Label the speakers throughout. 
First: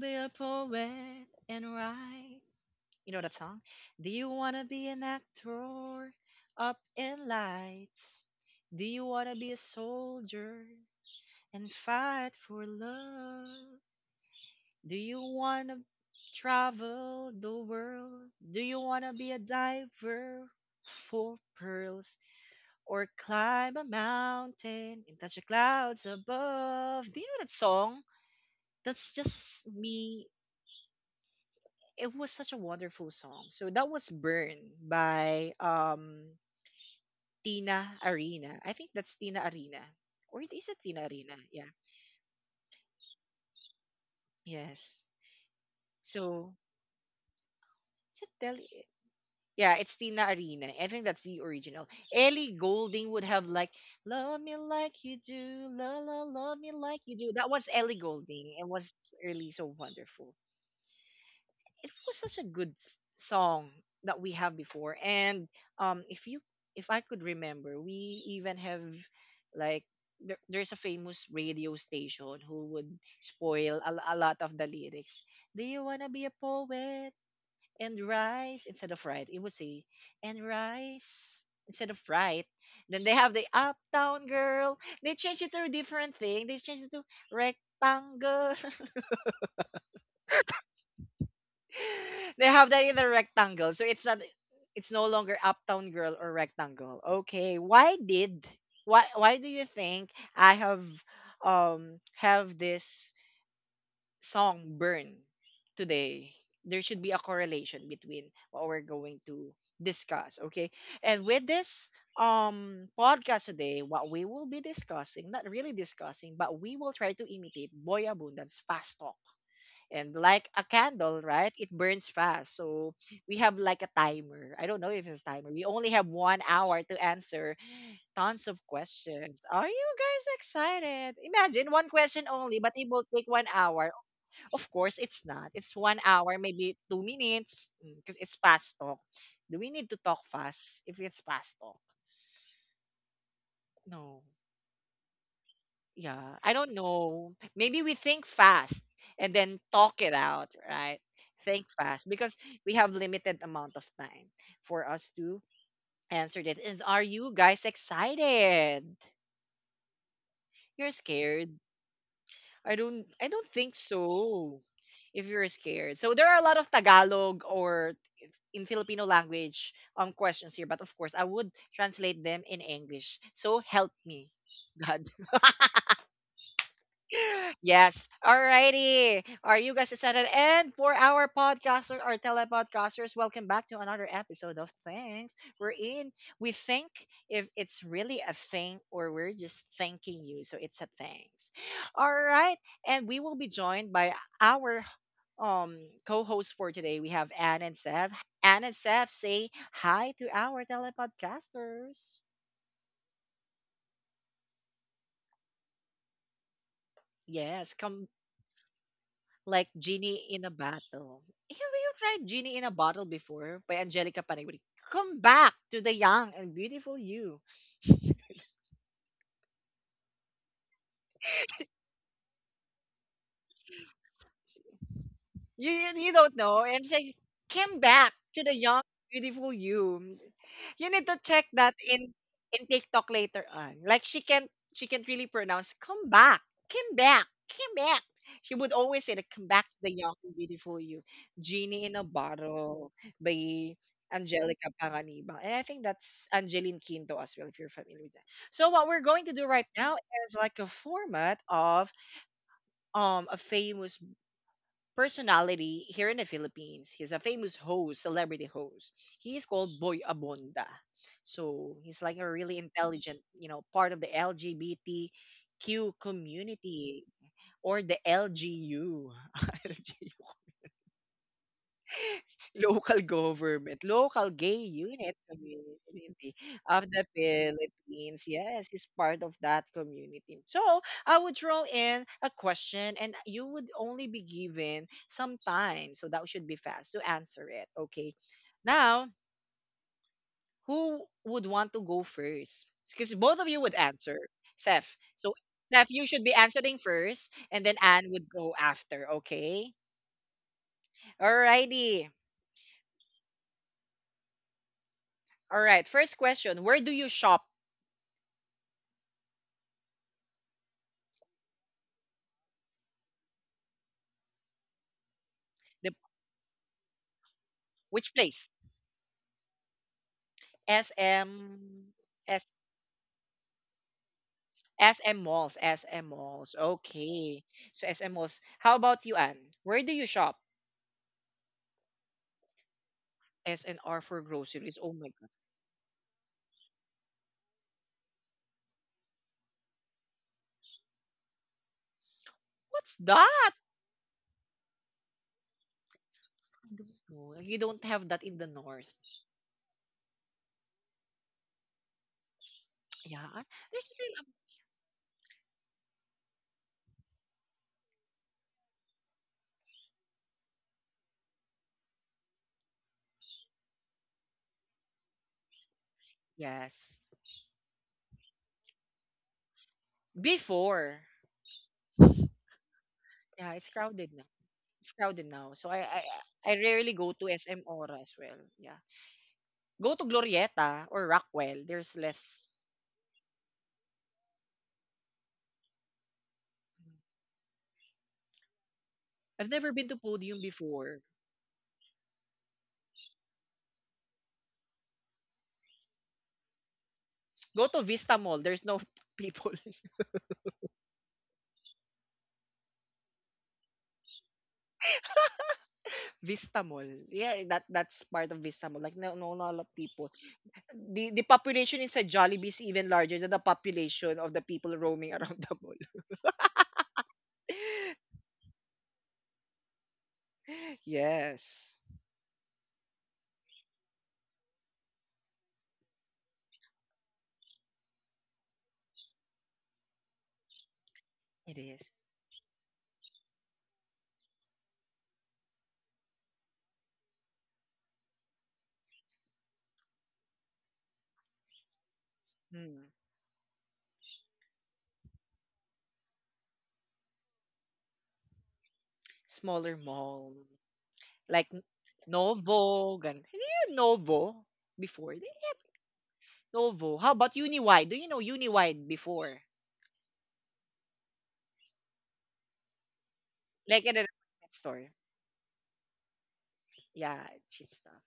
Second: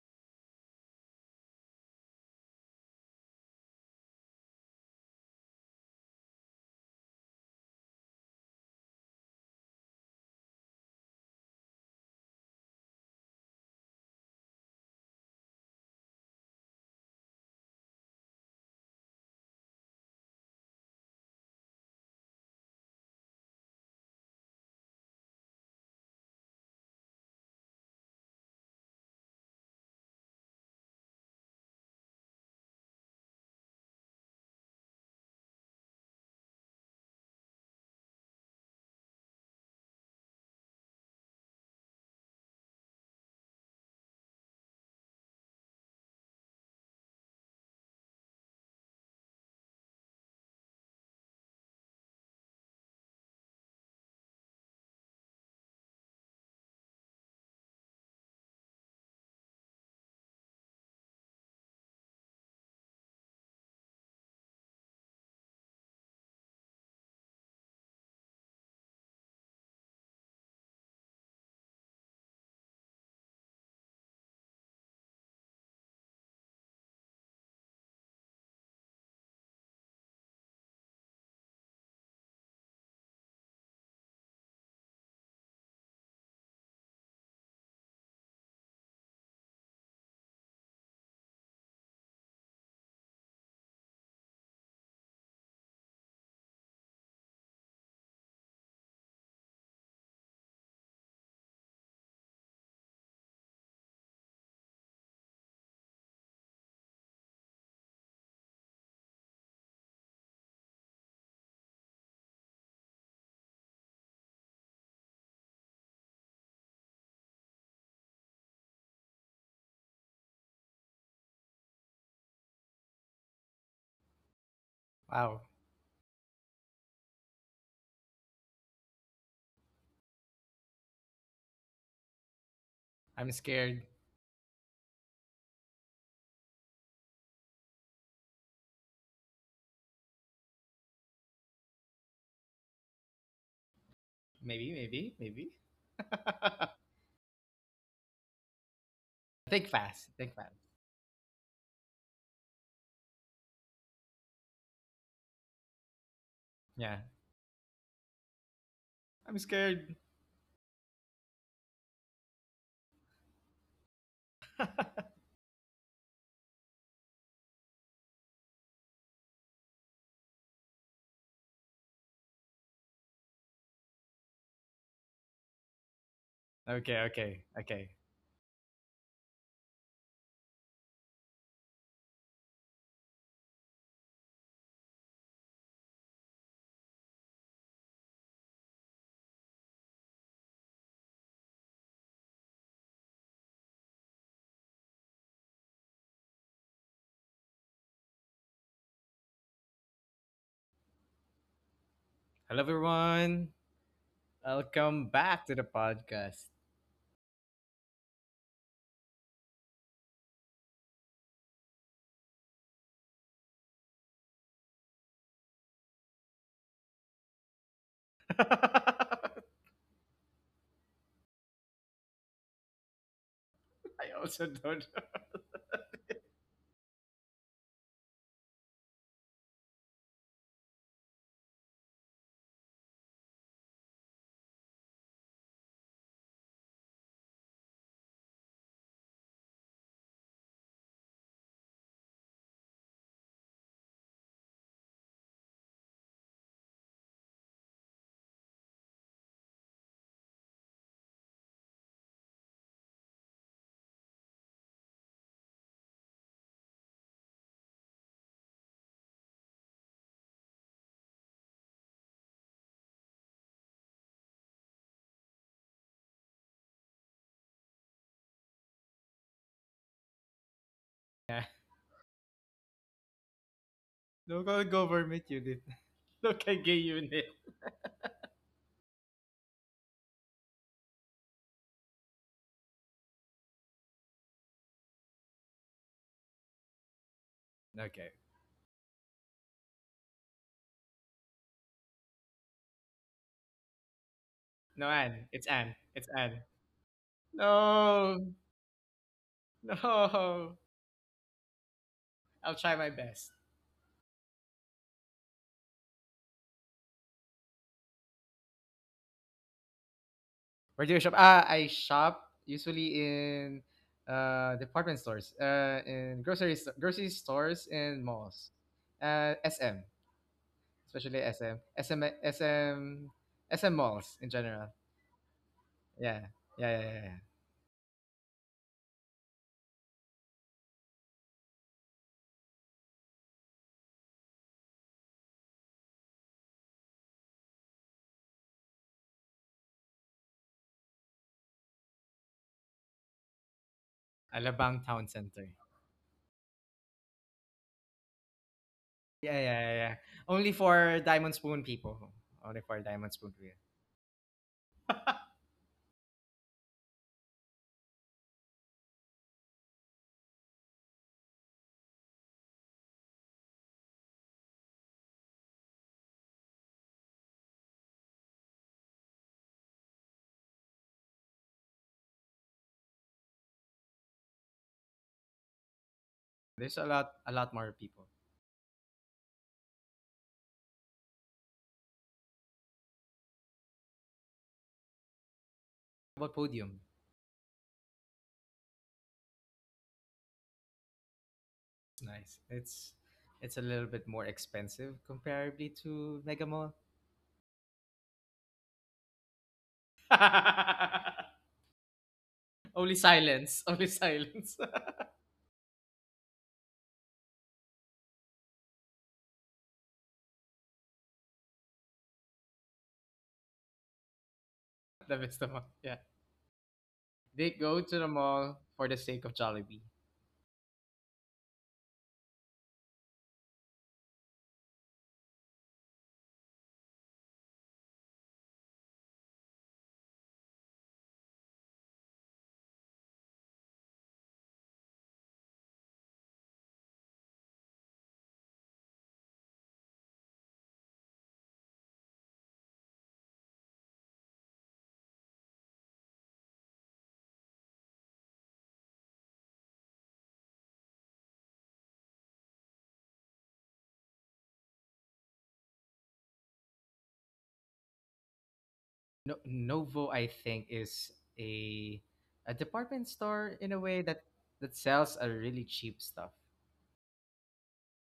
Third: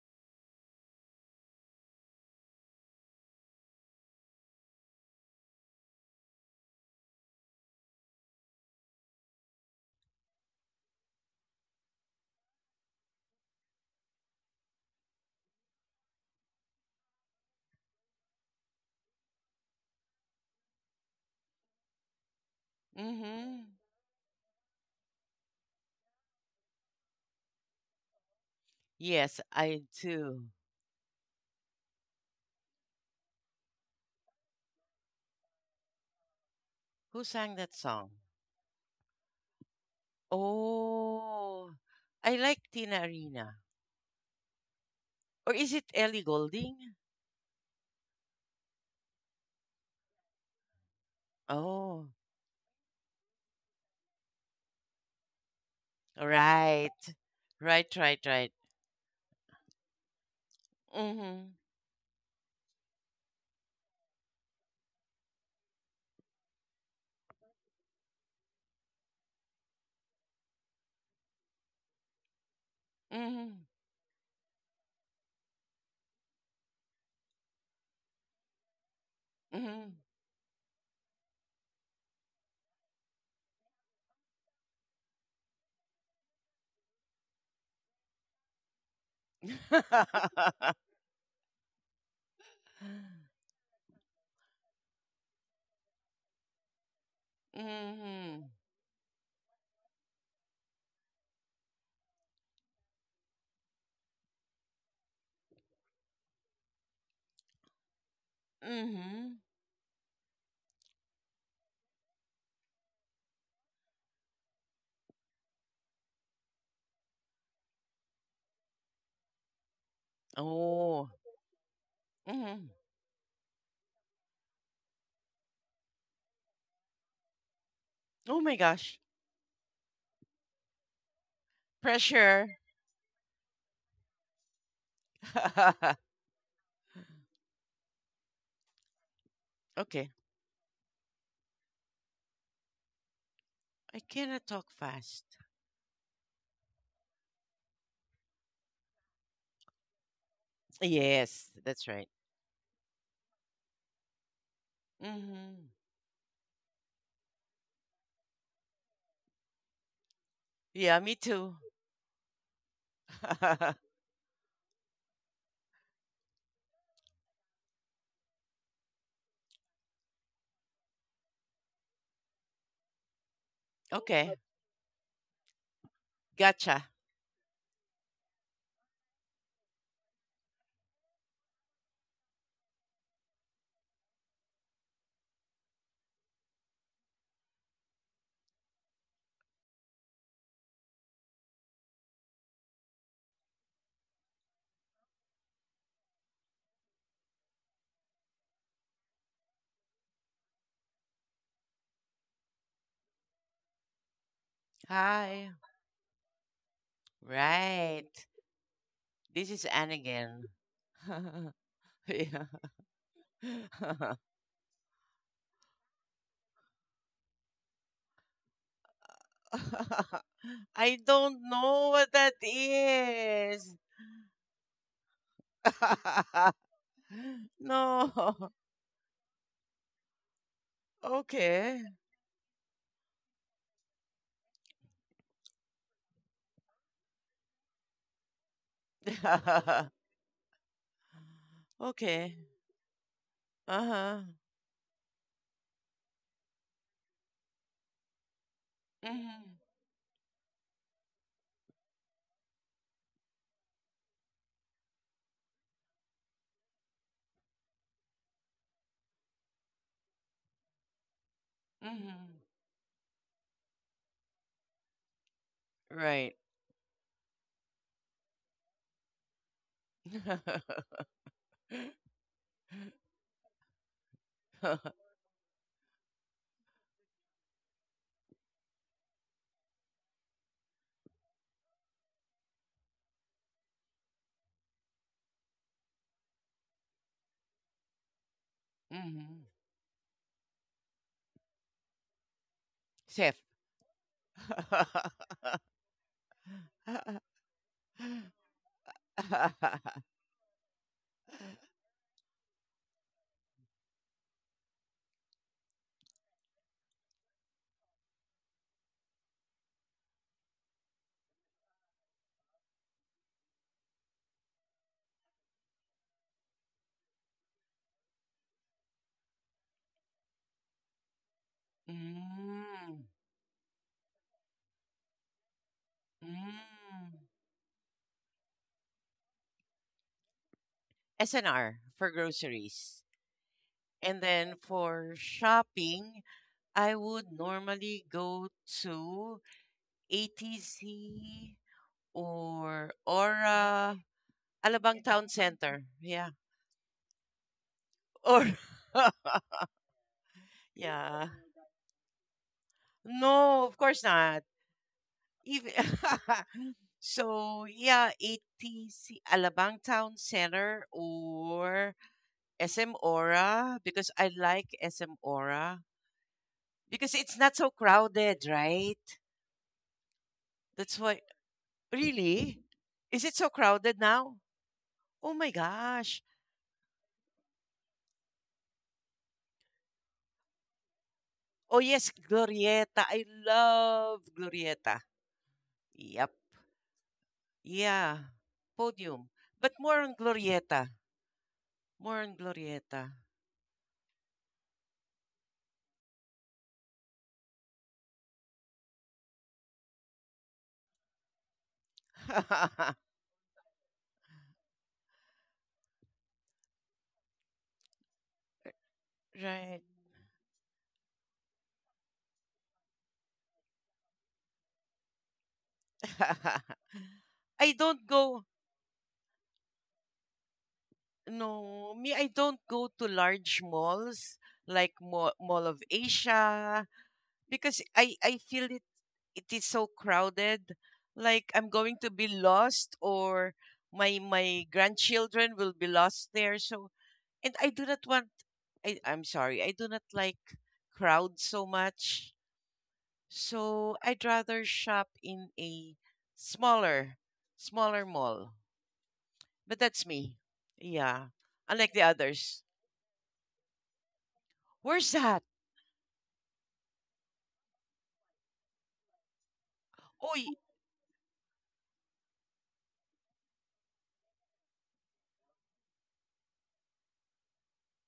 Speaker 1: be a poet and write? You know that song? Do you wanna be an actor up in lights? Do you wanna be a soldier and fight for love? Do you wanna travel the world? Do you wanna be a diver for pearls or
Speaker 2: Mm-hmm.
Speaker 1: climb a mountain and touch the clouds above? Do you know that song? That's
Speaker 2: Yes,
Speaker 1: just
Speaker 2: I
Speaker 1: me.
Speaker 2: do.
Speaker 1: It was such a wonderful song. So that was Burn by
Speaker 2: Who sang that
Speaker 1: Tina
Speaker 2: song?
Speaker 1: Arena. I think that's Tina Arena. Or is it Tina Arena?
Speaker 2: Oh,
Speaker 1: Yeah.
Speaker 2: I like Tina Arena.
Speaker 1: Yes.
Speaker 2: Or is it Ellie
Speaker 1: So
Speaker 2: Golding?
Speaker 1: is it Telly? Yeah, it's Tina Arena. I think that's the original.
Speaker 2: Oh,
Speaker 1: Ellie Golding would have like "Love Me Like You Do," "La La Love Me
Speaker 2: right.
Speaker 1: Like You Do." That was
Speaker 2: Right,
Speaker 1: Ellie
Speaker 2: right, right.
Speaker 1: Golding. It was really so wonderful.
Speaker 2: Mm-hmm.
Speaker 1: It was such a good song that we have before. And if you if I could remember, we even have, like, there's a famous radio station who would
Speaker 2: Mm-hmm.
Speaker 1: spoil a lot of the lyrics. Do you want to be a poet and rise instead of right, it would say,
Speaker 2: Mm-hmm.
Speaker 1: and rise instead of right. Then they have the Uptown Girl, they changed it to a different thing, they changed it to rectangle. They have that in the rectangle. So it's no longer Uptown Girl or Rectangle. Okay.
Speaker 2: mm-hmm.
Speaker 1: Why do you think I have this song Burn today? There should be a correlation between what we're going
Speaker 2: Mm-hmm.
Speaker 1: to discuss, okay? And with this podcast today, what we will be discussing, not really discussing, but we will try to imitate Boy Abundance fast talk, and like a
Speaker 2: Oh.
Speaker 1: candle, right? It burns fast.
Speaker 2: Mm-hmm.
Speaker 1: So we have, like, a timer. I don't know if it's a
Speaker 3: Wow,
Speaker 1: timer. We only have 1 hour to answer
Speaker 2: Oh
Speaker 1: tons
Speaker 2: my
Speaker 1: of
Speaker 2: gosh.
Speaker 1: questions. Are you guys excited? Imagine one question
Speaker 2: Pressure.
Speaker 1: only, but it will take
Speaker 3: I'm
Speaker 1: one
Speaker 3: scared.
Speaker 1: hour. Of course, it's not. It's one hour, maybe 2 minutes, because it's fast talk. Do we need to
Speaker 2: okay.
Speaker 1: talk fast if it's fast talk?
Speaker 2: I
Speaker 1: No.
Speaker 2: cannot talk
Speaker 3: Maybe, maybe,
Speaker 2: fast.
Speaker 3: maybe.
Speaker 1: Yeah, I don't know. Maybe we think fast and then
Speaker 3: Think fast.
Speaker 1: talk it
Speaker 3: Think fast.
Speaker 1: out, right?
Speaker 2: Yes,
Speaker 1: Think
Speaker 2: that's right.
Speaker 1: fast because we have limited amount of time for us to
Speaker 2: Mm-hmm.
Speaker 1: answer this. Is
Speaker 3: Yeah,
Speaker 1: Are you guys excited?
Speaker 3: I'm scared.
Speaker 1: You're
Speaker 2: Yeah, me too.
Speaker 1: scared. I don't think so. If you're scared. So there are a lot of Tagalog, or in Filipino language questions here, but of course I would translate them in English. So help me,
Speaker 2: Okay,
Speaker 1: God.
Speaker 2: gotcha.
Speaker 3: Okay, okay, okay.
Speaker 1: Yes. Alrighty. Are you guys excited? And for our podcasters, our telepodcasters, welcome back to another episode of Thanks. We're in. We think if it's really a thing or we're just thanking you. So it's a thanks. All right. And we will be joined by our um co-host for today. We have Anne and Seth. Anne and Seth, say hi to our telepodcasters.
Speaker 3: Hello, everyone. Welcome back to
Speaker 2: Hi.
Speaker 3: the podcast.
Speaker 1: Yes, come
Speaker 2: Right. This is
Speaker 1: like
Speaker 2: Anne
Speaker 1: Genie
Speaker 2: again.
Speaker 1: in a Bottle. Have you tried
Speaker 2: Yeah.
Speaker 1: Genie in a Bottle before by Angelica Panayuri? Come back to the young and beautiful you.
Speaker 3: I
Speaker 2: I don't know what that is.
Speaker 3: also don't.
Speaker 1: You don't know, and she came
Speaker 2: No.
Speaker 1: back to the young beautiful you. You need to check that
Speaker 2: Okay.
Speaker 1: in TikTok later on. Like she can't really pronounce come back, come back, come back. She would always say that come back to the young and beautiful you. Genie in a
Speaker 2: Okay.
Speaker 1: bottle by
Speaker 2: Uh-huh.
Speaker 1: Angelica Panganiban. And I think that's Angeline Quinto as well, if you're familiar with that. So what we're going to do
Speaker 2: Mm-hmm.
Speaker 1: right now is like a format of a famous personality here in the Philippines. He's a famous host, celebrity host. He is called Boy Abonda. So he's like a
Speaker 2: Mm-hmm.
Speaker 1: really intelligent, you know, part of the LGBTQ
Speaker 2: Right.
Speaker 1: community, or the LGU.
Speaker 3: Yeah,
Speaker 1: Local government, local
Speaker 3: don't call it
Speaker 1: gay unit
Speaker 3: government unit.
Speaker 1: community
Speaker 3: Look at gay
Speaker 1: of the
Speaker 3: unit.
Speaker 1: Philippines. Yes, he's part of that community. So I would throw in a question, and you would only be given some time. So that should be fast to answer it.
Speaker 3: Okay.
Speaker 1: Okay. Now,
Speaker 2: Mm-hmm.
Speaker 1: who would want to go first? Because both
Speaker 2: Safe.
Speaker 1: of you would answer,
Speaker 3: No,
Speaker 1: Seth.
Speaker 3: Anne.
Speaker 1: So
Speaker 3: It's Anne.
Speaker 1: Seth,
Speaker 3: It's
Speaker 1: you should
Speaker 3: Anne.
Speaker 1: be answering first, and then Anne
Speaker 3: No,
Speaker 1: would go after. Okay.
Speaker 3: no.
Speaker 1: Alrighty.
Speaker 3: I'll try my best.
Speaker 1: All right. First question: where do you shop?
Speaker 3: Where do you shop? Ah, I shop usually in department stores, in grocery stores and
Speaker 1: Which
Speaker 3: malls.
Speaker 1: place?
Speaker 3: Uh, SM,
Speaker 1: S
Speaker 3: especially SM.
Speaker 1: M
Speaker 3: SM
Speaker 1: S M
Speaker 3: SM
Speaker 2: Mm,
Speaker 3: SM malls in general.
Speaker 1: malls, SM
Speaker 3: Yeah.
Speaker 1: malls.
Speaker 3: Yeah, yeah, yeah,
Speaker 2: mm.
Speaker 3: yeah.
Speaker 1: Okay. So SM malls. How about you, Anne? Where do you shop?
Speaker 2: SNR for groceries.
Speaker 1: SNR
Speaker 2: And
Speaker 1: for
Speaker 2: then
Speaker 1: groceries. Oh my
Speaker 2: for
Speaker 1: god.
Speaker 2: shopping, I would normally go to ATC
Speaker 1: What's
Speaker 2: or
Speaker 1: that?
Speaker 2: Aura,
Speaker 3: Alabang Town
Speaker 2: Alabang Town
Speaker 3: Center.
Speaker 2: Center. Yeah.
Speaker 1: I don't know. You don't have that in the
Speaker 2: Or,
Speaker 1: north.
Speaker 3: Yeah, yeah, yeah, yeah. Only for
Speaker 2: yeah.
Speaker 3: Diamond Spoon people. Only for Diamond
Speaker 1: Yeah.
Speaker 3: Spoon people.
Speaker 2: No, of
Speaker 1: There's
Speaker 2: course
Speaker 1: really
Speaker 2: not. Even so, yeah, ATC, Alabang Town Center or SM Aura because I like SM Aura
Speaker 1: yes.
Speaker 2: because it's not so crowded, right? That's
Speaker 1: Before.
Speaker 2: why. Really? Is it so
Speaker 1: Yeah, it's
Speaker 2: crowded
Speaker 1: crowded now.
Speaker 2: now?
Speaker 1: It's crowded
Speaker 2: Oh my
Speaker 1: now. So
Speaker 2: gosh.
Speaker 1: I
Speaker 3: There's
Speaker 1: rarely go to
Speaker 3: a lot
Speaker 1: SM
Speaker 3: more
Speaker 1: Ora
Speaker 3: people.
Speaker 1: as well. Yeah. Go to Glorieta or Rockwell.
Speaker 2: Oh
Speaker 1: There's
Speaker 2: yes,
Speaker 1: less
Speaker 2: Glorieta. I love Glorieta.
Speaker 3: What
Speaker 2: Yep.
Speaker 3: podium?
Speaker 2: Yeah. Podium.
Speaker 1: I've never
Speaker 2: But
Speaker 1: been to
Speaker 2: more on
Speaker 1: Podium
Speaker 2: Glorieta.
Speaker 1: before.
Speaker 3: It's
Speaker 2: More
Speaker 3: nice.
Speaker 2: on Glorieta.
Speaker 3: It's a little bit more expensive comparably to Mega Mall.
Speaker 1: Go to Vista Mall. There's no people.
Speaker 3: Only silence. Only silence.
Speaker 1: Vista Mall. Yeah, that's part of Vista Mall. Like no, no, not a lot of
Speaker 2: right.
Speaker 1: people. The population inside Jollibee is even larger than the population of the people roaming
Speaker 3: The
Speaker 1: around
Speaker 3: best
Speaker 1: the
Speaker 3: among.
Speaker 1: mall.
Speaker 3: Yeah. They
Speaker 2: I
Speaker 3: go to
Speaker 2: don't
Speaker 3: the
Speaker 2: go
Speaker 3: mall for the sake of Jollibee.
Speaker 1: Yes,
Speaker 2: no, me I don't go to large malls like Mall of Asia, because I feel it is so crowded. Like
Speaker 1: it
Speaker 2: I'm going
Speaker 1: is.
Speaker 2: to be lost or my grandchildren will be lost there. So and I do not want I'm sorry, I do not like crowd so much.
Speaker 1: Hmm.
Speaker 2: So I'd rather shop in a smaller smaller mall.
Speaker 1: Smaller
Speaker 2: But that's
Speaker 1: mall.
Speaker 2: me. Yeah.
Speaker 1: Like
Speaker 2: Unlike the others.
Speaker 1: Novo. Gan. Have you heard Novo
Speaker 2: Where's
Speaker 1: before? They
Speaker 2: that?
Speaker 1: have Novo. How about Uniwide? Do you know Uniwide
Speaker 3: No,
Speaker 1: before?
Speaker 3: Novo, I
Speaker 2: Oh,
Speaker 3: think, is a a department store in a
Speaker 1: Like in a
Speaker 3: way that
Speaker 1: department store.
Speaker 3: sells a really cheap stuff.
Speaker 1: Yeah, cheap stuff.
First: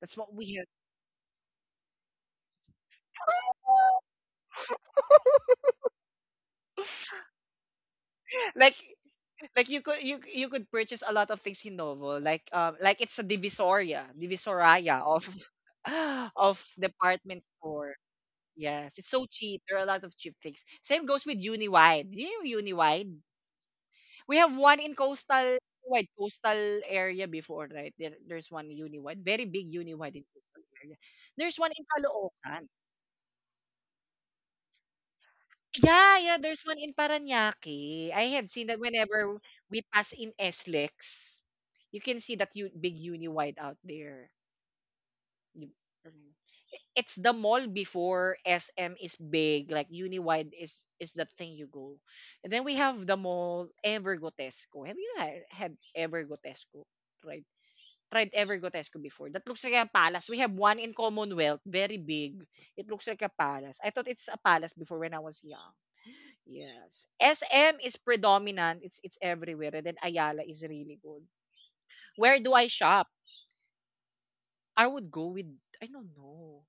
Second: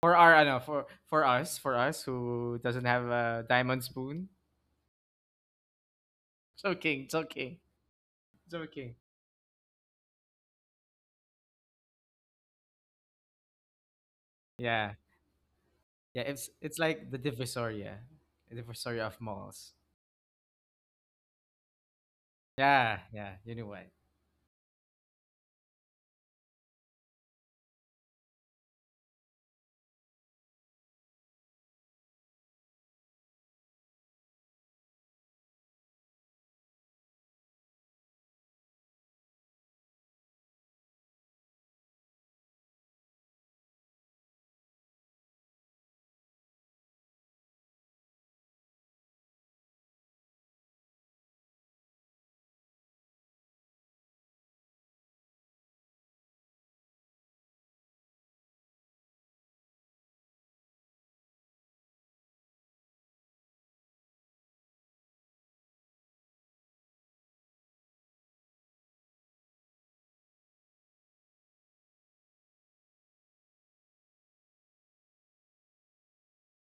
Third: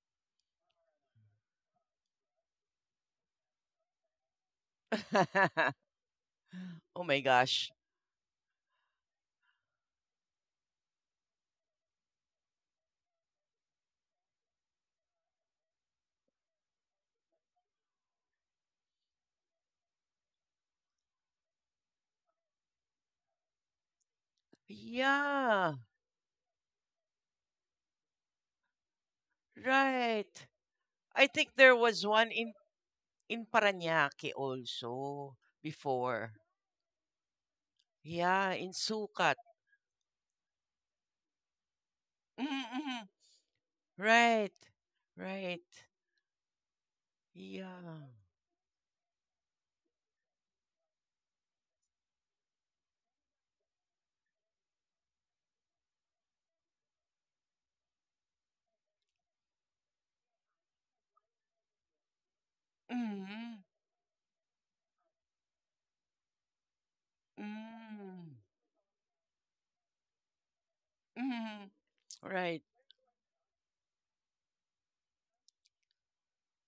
Speaker 1: That's
Speaker 3: For
Speaker 1: what
Speaker 3: our, I know,
Speaker 1: we
Speaker 3: for us who doesn't have a diamond
Speaker 1: have.
Speaker 3: spoon.
Speaker 2: y- oh
Speaker 3: Joking,
Speaker 2: my
Speaker 3: joking,
Speaker 2: gosh.
Speaker 1: like
Speaker 3: joking.
Speaker 1: like you could you could purchase a lot of things in Novo. Like it's a divisoria,
Speaker 3: Yeah,
Speaker 1: divisoria of
Speaker 3: yeah.
Speaker 1: of
Speaker 3: It's like
Speaker 1: department store.
Speaker 3: the
Speaker 1: Yes,
Speaker 3: divisoria
Speaker 1: it's
Speaker 3: of
Speaker 1: so cheap.
Speaker 3: malls.
Speaker 1: There are a lot of cheap things. Same goes with Uniwide. Do you know
Speaker 3: Yeah,
Speaker 1: Uniwide?
Speaker 3: yeah. You know what?
Speaker 1: We have one in coastal
Speaker 2: Yeah,
Speaker 1: wide coastal area before, right? There's one Uniwide, very big Uniwide in
Speaker 2: right.
Speaker 1: coastal area.
Speaker 2: I think
Speaker 1: There's one
Speaker 2: there
Speaker 1: in
Speaker 2: was one
Speaker 1: Caloocan.
Speaker 2: in Parañaque also
Speaker 1: Yeah,
Speaker 2: before.
Speaker 1: yeah, there's one in Parañaque. I have
Speaker 2: Yeah,
Speaker 1: seen
Speaker 2: in
Speaker 1: that
Speaker 2: Sukat.
Speaker 1: whenever we pass in SLEX, you can see that big
Speaker 2: Mm-mm.
Speaker 1: uni wide out there.
Speaker 2: Right.
Speaker 1: You-
Speaker 2: Right.
Speaker 1: mm. It's the mall
Speaker 2: Yeah.
Speaker 1: before SM is big, like Uniwide is the thing you go. And then we have the mall Evergotesco. Have you had Evergotesco? Right. Tried Evergotesco before. That looks like a palace. We have one in Commonwealth, very big. It looks like a
Speaker 2: Mm-hmm.
Speaker 1: palace. I thought it's a palace before when I was young. Yes. SM is
Speaker 2: Mm.
Speaker 1: predominant. It's everywhere. And then Ayala is really good.
Speaker 2: Mm-hmm.
Speaker 1: Where do
Speaker 2: Right.
Speaker 1: I shop? I would go with, I don't know.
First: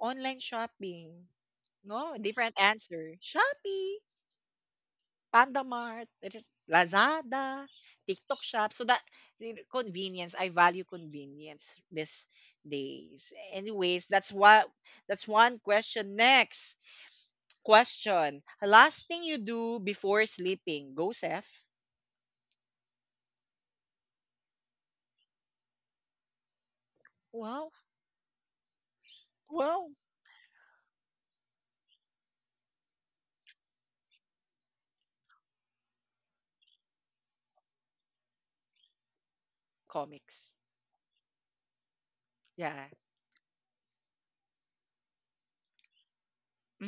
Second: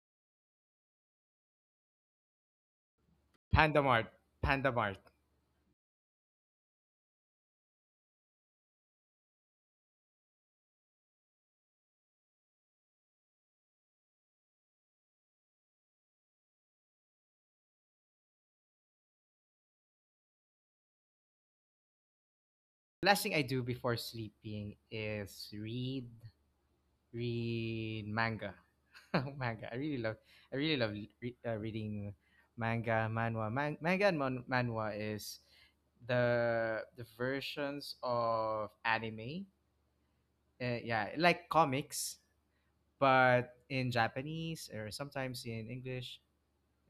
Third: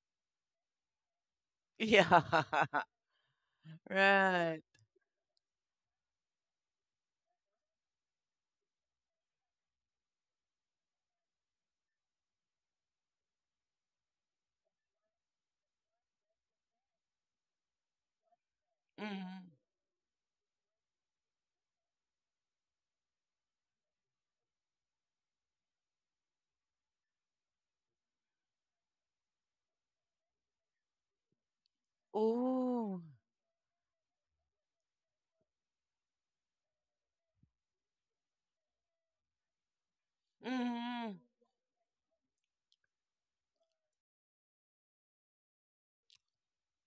Speaker 1: Online shopping. No,
Speaker 2: Yeah.
Speaker 1: different answer.
Speaker 3: Panda
Speaker 1: Shopee,
Speaker 3: Mart,
Speaker 2: right.
Speaker 3: Panda Mart.
Speaker 1: Panda Mart, Lazada, TikTok shop. So that see, convenience. I value convenience these days. Anyways, that's one question. Next question. Last thing you
Speaker 2: Mm-hmm.
Speaker 1: do before sleeping. Go, Seth.
Speaker 3: Last thing I do before sleeping is
Speaker 1: Wow.
Speaker 3: read manga. Manga. I
Speaker 1: Well,
Speaker 3: really love I really love reading
Speaker 2: Oh.
Speaker 3: manga, manhwa. Manhwa is the versions of anime.
Speaker 1: comics.
Speaker 3: Yeah,
Speaker 2: Mm-hmm.
Speaker 3: like comics,
Speaker 1: Yeah.
Speaker 3: but in Japanese or sometimes in English.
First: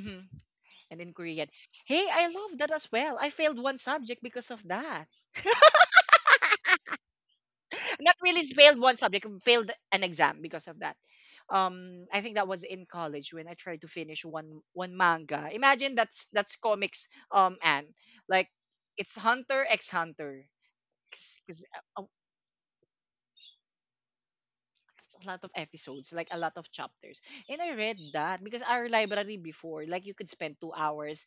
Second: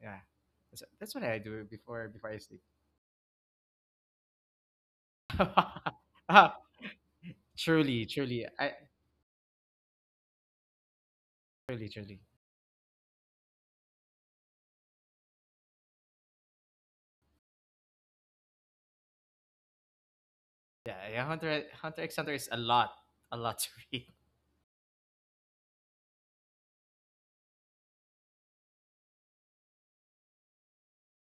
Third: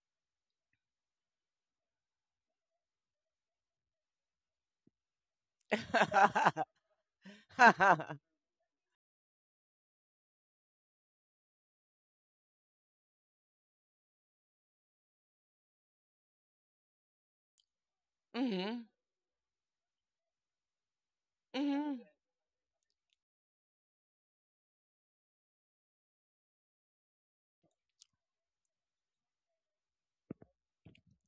Speaker 3: Yeah, that's,
Speaker 1: And in
Speaker 3: that's what I
Speaker 1: Korean.
Speaker 3: do
Speaker 1: Hey, I
Speaker 3: before I
Speaker 1: love
Speaker 3: sleep.
Speaker 1: that as well. I failed one subject because of that.
Speaker 3: Ah, truly,
Speaker 1: Not really
Speaker 3: truly, I
Speaker 1: failed one subject, failed an exam because of that.
Speaker 3: Truly, truly.
Speaker 1: I think that was in college when I tried to finish one manga. Imagine that's comics, and like
Speaker 2: mm-hmm.
Speaker 1: it's Hunter x Hunter.
Speaker 3: Yeah, yeah.
Speaker 1: Because
Speaker 2: Mm-hmm.
Speaker 3: Hunter X Hunter is a lot to read.
Speaker 1: a lot of episodes, like a lot of chapters. And I read that because our library before, like you could spend 2 hours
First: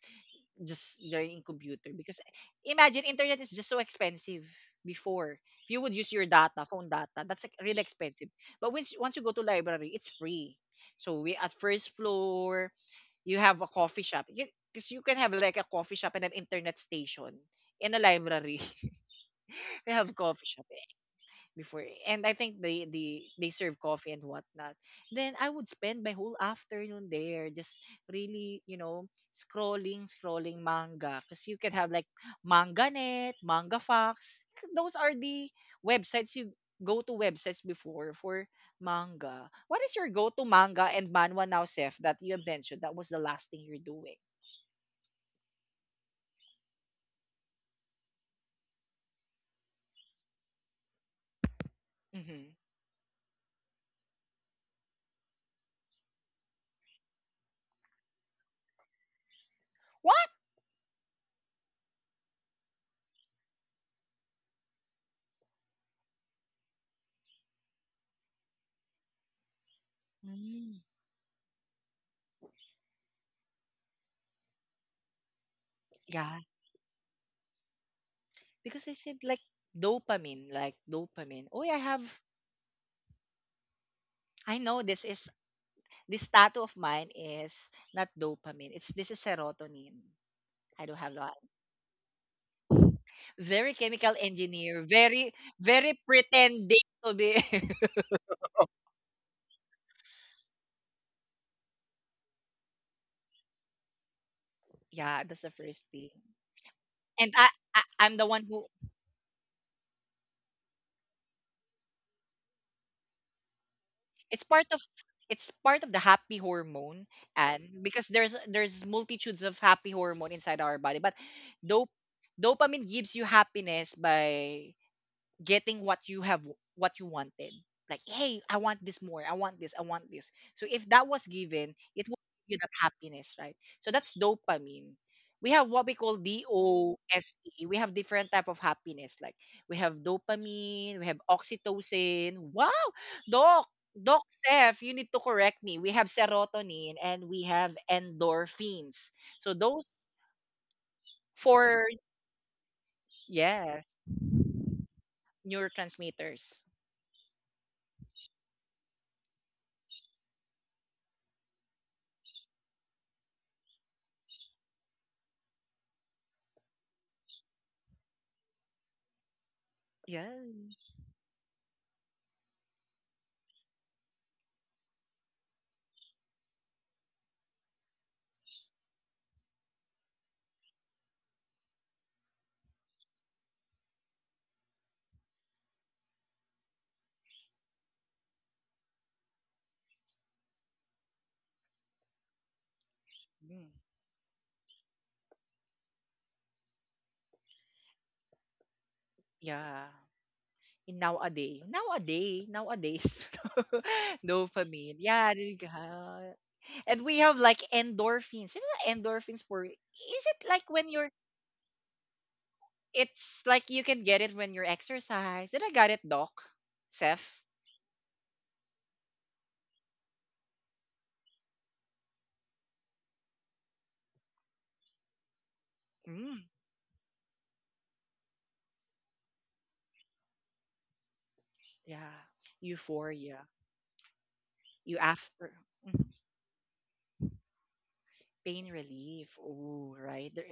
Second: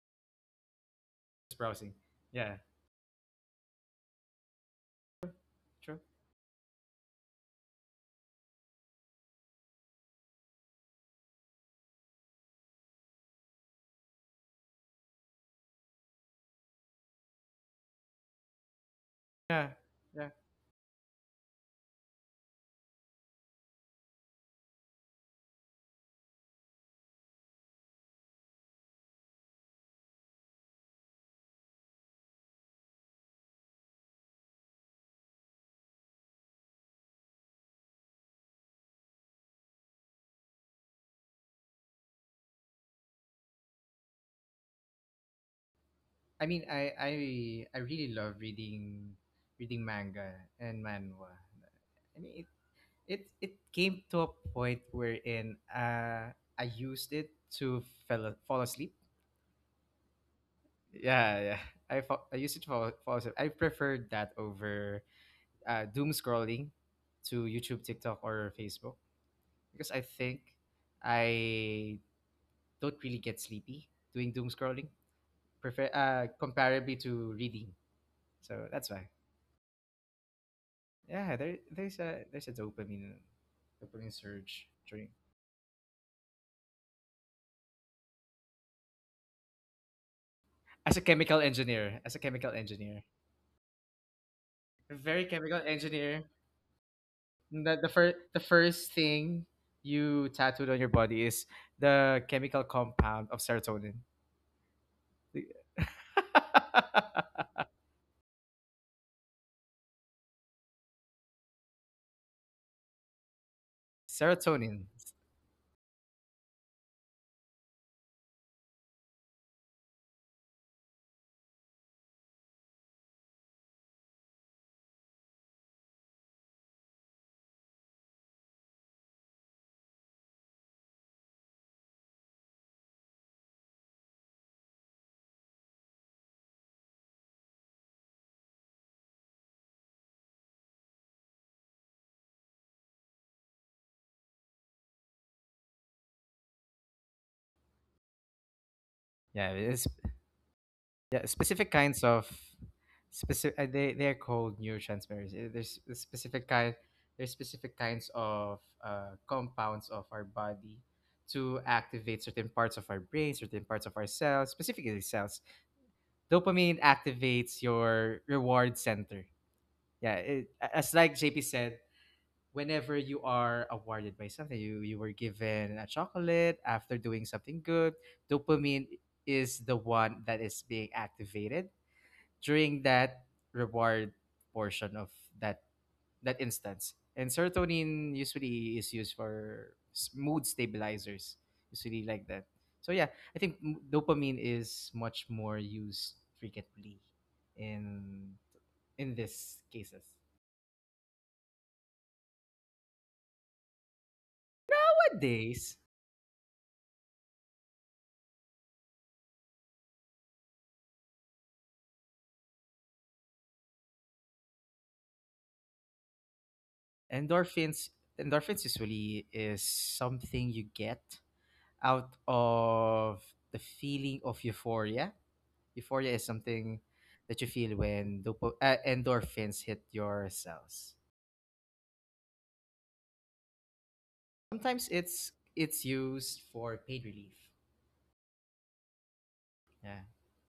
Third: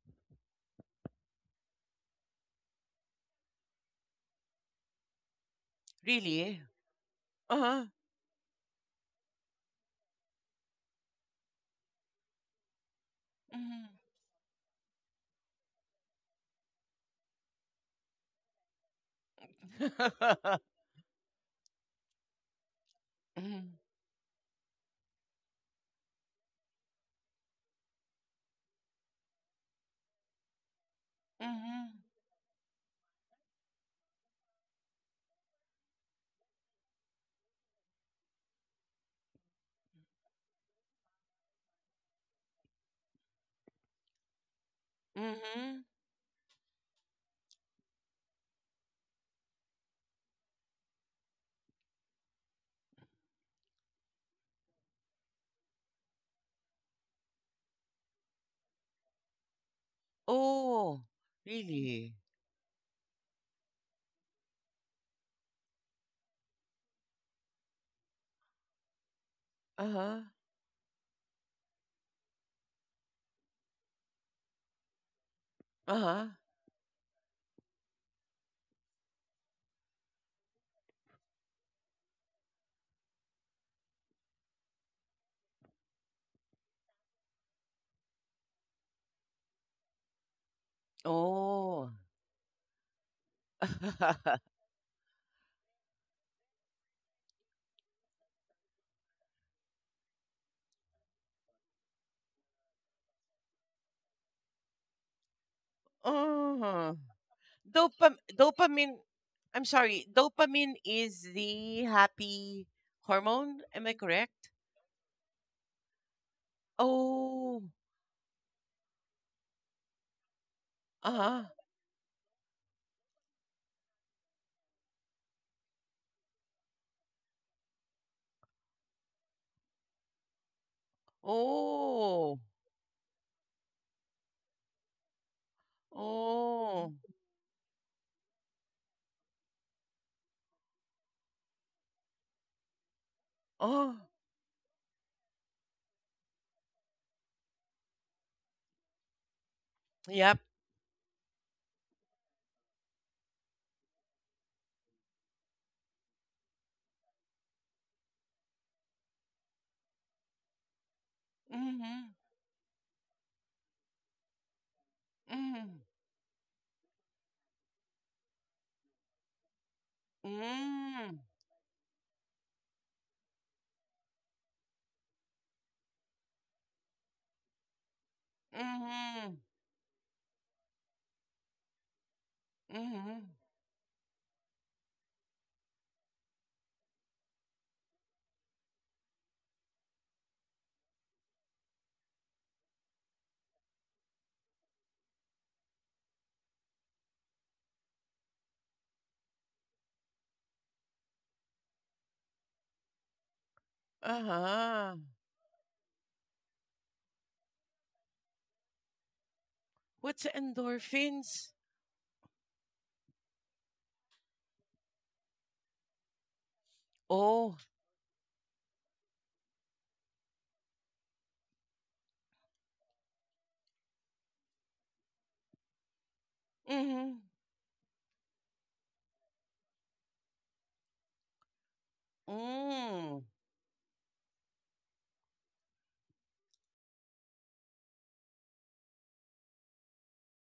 Speaker 1: just learning
Speaker 3: Just
Speaker 1: computer,
Speaker 3: browsing.
Speaker 1: because
Speaker 3: Yeah,
Speaker 1: imagine internet is just so expensive before. If you would
Speaker 3: true.
Speaker 1: use your
Speaker 2: Really?
Speaker 1: data, phone data, that's like really
Speaker 2: Uh-huh.
Speaker 1: expensive, but once you go to library, it's free. So we, at first floor you have a
Speaker 2: Mm-hmm.
Speaker 1: coffee shop, because you can have like a coffee shop and an internet station in a library.
Speaker 3: Yeah,
Speaker 1: We have
Speaker 3: yeah.
Speaker 1: coffee shop before, and I think they they
Speaker 2: mm-hmm.
Speaker 1: serve coffee and whatnot. Then I would spend my whole afternoon there, just really, scrolling manga, because you can have
Speaker 2: Mm-hmm.
Speaker 1: like MangaNet, MangaFox. Those are the websites you go to websites before for manga. What is your go to manga and manhwa now, Seth? That you have mentioned that was the last thing you're doing.
Speaker 2: Mm-hmm.
Speaker 3: I mean, I I I really love reading manga and manhwa. I mean,
Speaker 1: Hmm.
Speaker 3: it came to a point wherein I used it to fell fall asleep.
Speaker 1: What?
Speaker 2: Oh,
Speaker 3: Yeah, yeah.
Speaker 2: really?
Speaker 3: I used it to fall asleep. I preferred that over doom scrolling to YouTube, TikTok, or Facebook because I
Speaker 2: Uh-huh.
Speaker 3: think
Speaker 1: Mm,
Speaker 3: I don't really get sleepy doing doom scrolling, prefer
Speaker 2: Uh-huh.
Speaker 1: yeah,
Speaker 3: comparably to reading. So that's
Speaker 1: because I
Speaker 3: why.
Speaker 1: said like dopamine, like
Speaker 3: Yeah,
Speaker 1: dopamine. Oh, I have.
Speaker 3: there's a dopamine
Speaker 1: I
Speaker 3: surge
Speaker 1: know
Speaker 3: during,
Speaker 1: this tattoo of mine is not dopamine. It's, this is serotonin. I
Speaker 3: as a
Speaker 1: don't have
Speaker 3: chemical
Speaker 1: that.
Speaker 2: Oh.
Speaker 3: engineer. As a chemical engineer,
Speaker 1: Very chemical
Speaker 3: a
Speaker 1: engineer.
Speaker 3: very chemical
Speaker 1: Very
Speaker 3: engineer.
Speaker 1: pretending to be.
Speaker 3: The the first the first thing you tattooed on your body is the chemical compound of serotonin.
Speaker 1: Yeah, that's the first thing.
Speaker 2: Uh-huh.
Speaker 1: And
Speaker 2: Dopam
Speaker 1: I'm the one who
Speaker 2: dopamine I'm sorry, dopamine is the happy hormone, am I
Speaker 1: it's
Speaker 2: correct?
Speaker 1: part of
Speaker 3: Serotonin.
Speaker 1: it's part of the happy hormone. And
Speaker 2: Oh.
Speaker 1: because there's multitudes of happy hormone inside our body, but
Speaker 2: Uh-huh.
Speaker 1: dope dopamine gives you happiness by getting what you have, what you wanted. Like, hey, I want this more, I want this, I want this. So if that was given, it will
Speaker 2: Oh.
Speaker 1: give you that happiness, right? So that's dopamine. We have what we call
Speaker 2: Oh.
Speaker 1: dose. We have different type of happiness. Like, we have dopamine, we have oxytocin. Wow. doc
Speaker 2: Oh.
Speaker 1: Doc Steph, you need to correct me. We have serotonin and we have endorphins.
Speaker 3: Yeah,
Speaker 1: So
Speaker 3: it's
Speaker 1: those
Speaker 2: Yep.
Speaker 3: Yeah, specific
Speaker 1: four.
Speaker 3: kinds of specific. They
Speaker 1: Yes.
Speaker 3: they're called neurotransmitters. There's a specific
Speaker 1: Neurotransmitters.
Speaker 3: kind. There's specific kinds of compounds of our body to
Speaker 2: Mm-hmm.
Speaker 3: activate certain parts of our brain, certain parts of our cells, specifically cells.
Speaker 2: Mm-hmm.
Speaker 3: Dopamine activates your reward center. Yeah,
Speaker 1: Yeah.
Speaker 3: as like
Speaker 2: Mm-hmm.
Speaker 3: JP said, whenever you are awarded by something, you were given a chocolate after doing something good. Dopamine
Speaker 2: Mm-hmm.
Speaker 3: is the one that is being activated during
Speaker 2: Mm-hmm.
Speaker 3: that reward portion of that that instance. And serotonin usually is used for mood stabilizers, usually like that. So yeah, I think dopamine is much more used frequently in in these
Speaker 1: Yeah.
Speaker 3: cases.
Speaker 1: In nowadays, nowadays, nowadays,
Speaker 2: Uh-huh.
Speaker 1: dopamine. Yeah, there you go.
Speaker 3: Nowadays,
Speaker 1: And we have like endorphins. Is it endorphins for? Is
Speaker 2: What's
Speaker 1: it like when you're?
Speaker 2: endorphins?
Speaker 1: It's like you can get it when you're exercise. Did I got it, Doc? Seth?
Speaker 2: Oh.
Speaker 3: endorphins, endorphins usually is something you get out of the feeling of euphoria. Euphoria is
Speaker 1: Mm,
Speaker 3: something
Speaker 2: Mm-hmm.
Speaker 3: that you feel when endorphins hit your cells.
Speaker 1: yeah.
Speaker 2: Hmm,
Speaker 1: Euphoria.
Speaker 3: Sometimes
Speaker 1: You after.
Speaker 3: it's
Speaker 1: Mhm.
Speaker 3: used for pain relief.
Speaker 1: Pain relief. Oh,
Speaker 3: Yeah.
Speaker 1: right. There,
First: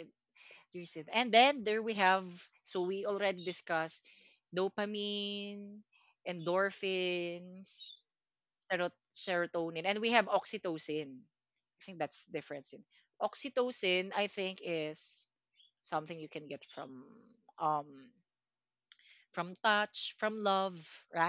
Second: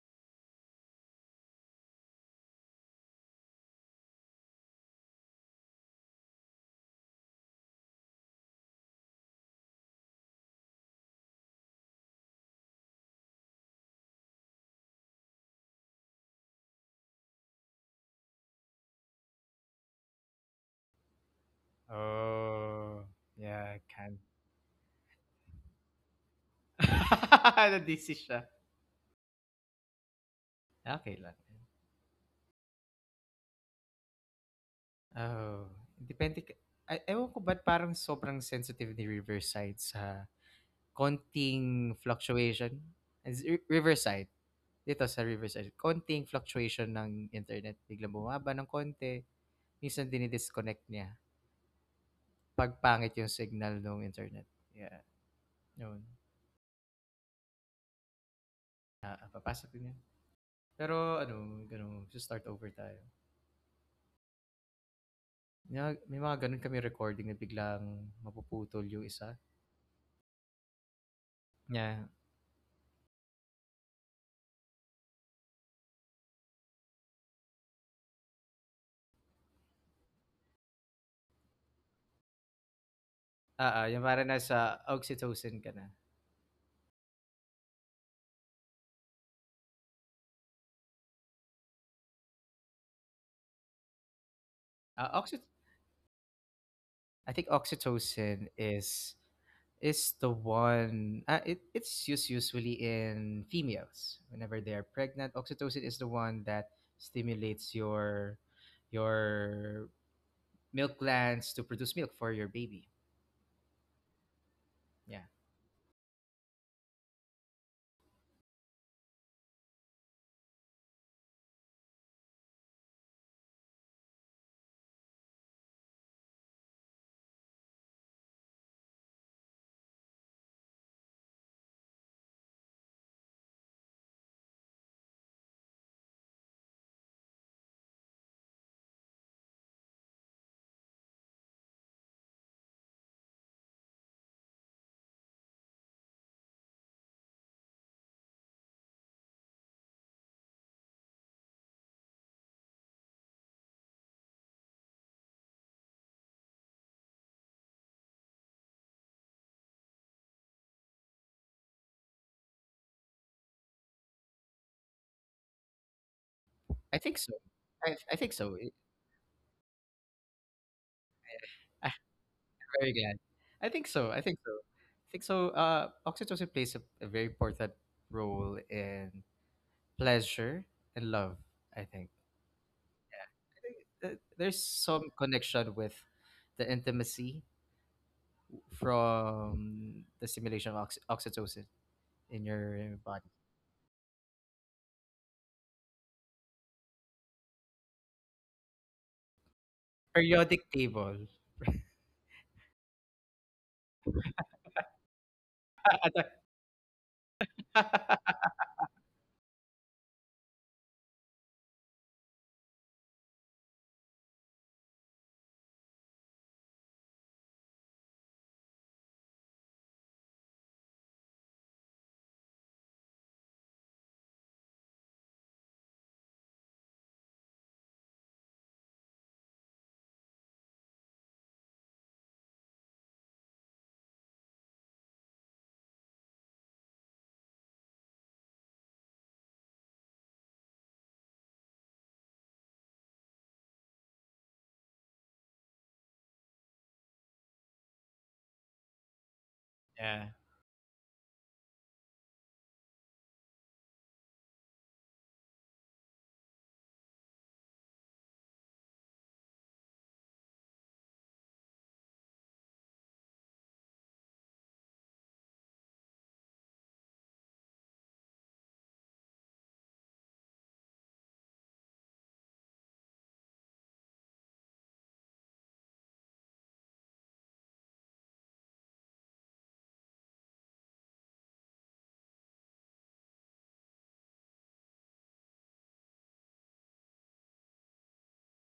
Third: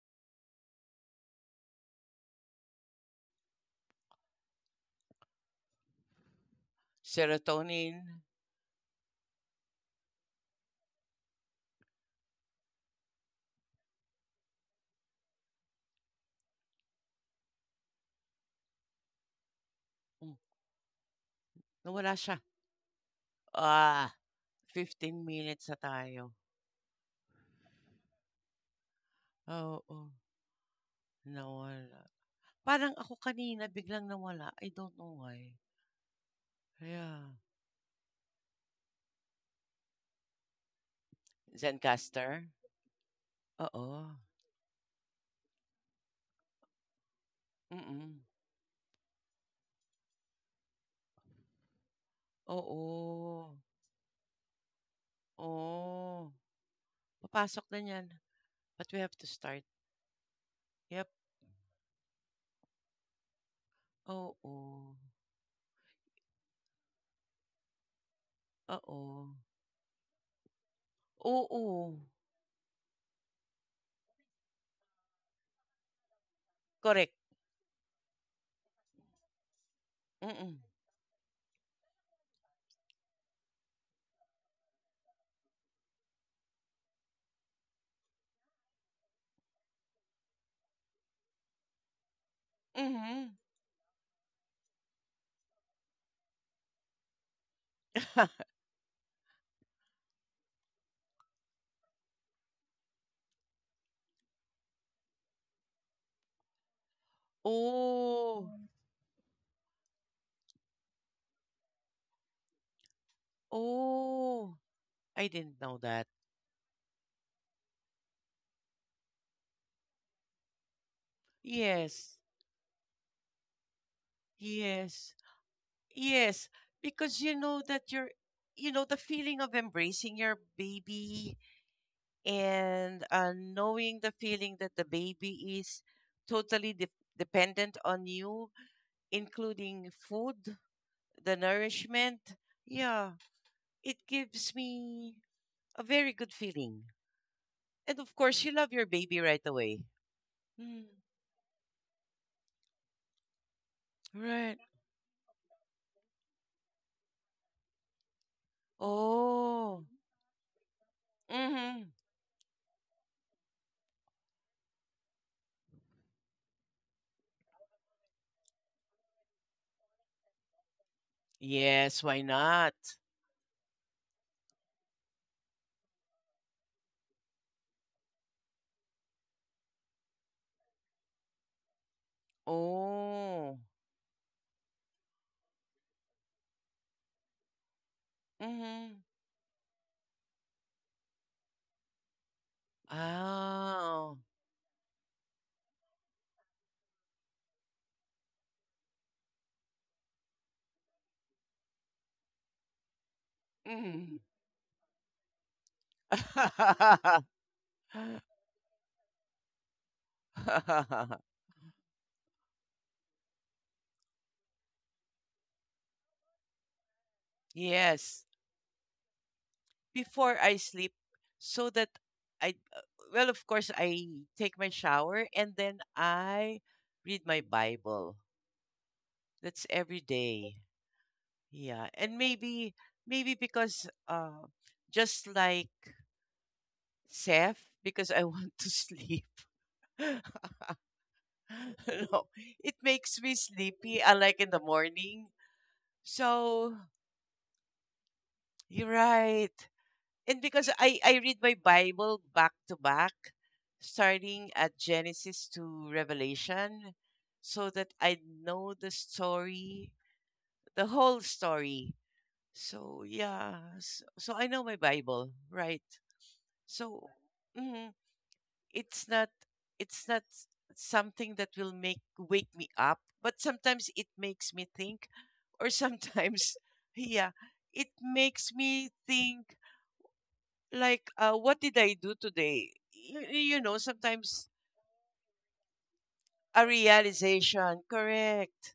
Speaker 1: reason. And then there we have, so we already discussed dopamine,
Speaker 2: serotonin.
Speaker 1: endorphins, serotonin, and we have oxytocin. I think that's the difference. In oxytocin, I think, is something you can get um from touch,
Speaker 2: Hmm,
Speaker 1: from love, right?
Speaker 2: nawala siya.
Speaker 3: Oh, yeah, I
Speaker 2: Ah,
Speaker 3: can.
Speaker 2: 15 minutes na tayo.
Speaker 3: Nadisi siya.
Speaker 2: Oo,
Speaker 3: Okay lang.
Speaker 2: nawala. Parang ako kanina biglang nawala. I don't know why.
Speaker 3: Oh, depende. Ka- Ay, ewan
Speaker 2: Kaya
Speaker 3: ko ba't parang sobrang sensitive ni Riverside sa konting
Speaker 2: Zencaster?
Speaker 3: fluctuation. Is-
Speaker 2: Oo,
Speaker 3: Riverside. Dito sa Riverside, konting fluctuation ng internet, biglang
Speaker 2: mm.
Speaker 3: bumaba ng konti, minsan dini-disconnect niya pagpangit yung
Speaker 2: Oo,
Speaker 3: signal ng internet. Yeah, yun.
Speaker 2: oh, papasok na 'yan, but we have
Speaker 3: Ah,
Speaker 2: to
Speaker 3: ah,
Speaker 2: start.
Speaker 3: papasok din yun.
Speaker 2: Yep,
Speaker 3: Pero ano, ano, magsa-start over tayo.
Speaker 2: oo,
Speaker 3: Na may mga gano'n kami recording na biglang mapuputol yung
Speaker 2: oo,
Speaker 3: isa. Yeah.
Speaker 2: oo, correct, mm,
Speaker 3: Ah, ah, yung parang sa oxytocin ka na.
Speaker 2: mhm.
Speaker 3: Ah, oxy, I think oxytocin is the one, it's used usually in females whenever they're pregnant. Oxytocin is the one that stimulates
Speaker 2: Oh,
Speaker 3: your milk glands to produce milk for your baby,
Speaker 2: oh.
Speaker 3: yeah.
Speaker 2: I didn't know that. Yes, yes, yes. Because you know that you, the feeling of embracing your baby and knowing the feeling that the baby is totally dependent on you, including food, the nourishment. Yeah, it gives me a very good feeling. And of course, you love your baby right away. Mm, right. Oh. Mm-hmm.
Speaker 3: I think so. I think so. I-
Speaker 2: Yes,
Speaker 3: I'm
Speaker 2: why not?
Speaker 3: very glad. I think so, I think so, I think so. Uh, oxytocin plays a very important role in pleasure and love. I think
Speaker 2: Oh.
Speaker 3: there's some connection with the intimacy
Speaker 2: Mhm.
Speaker 3: from the stimulation of oxytocin in your body.
Speaker 2: Oh.
Speaker 3: Periodic table.
Speaker 2: Mm.
Speaker 3: Attack.
Speaker 2: Yes. Before I sleep, so that I, well, of course, I take my shower and then I read my Bible. That's every day. Yeah. And maybe because just like Seth, because I want to sleep. no, it makes me sleepy, unlike in the morning. So you're right.
Speaker 3: Yeah.
Speaker 2: And because I read my Bible back to back, starting at Genesis to Revelation, so that I know the story, the whole story. So yeah, so I know my Bible, right? So mm-hmm. it's not it's not something that will make wake me up, but sometimes it makes me think or sometimes yeah it makes me think like what did I do today? Sometimes a realization, correct,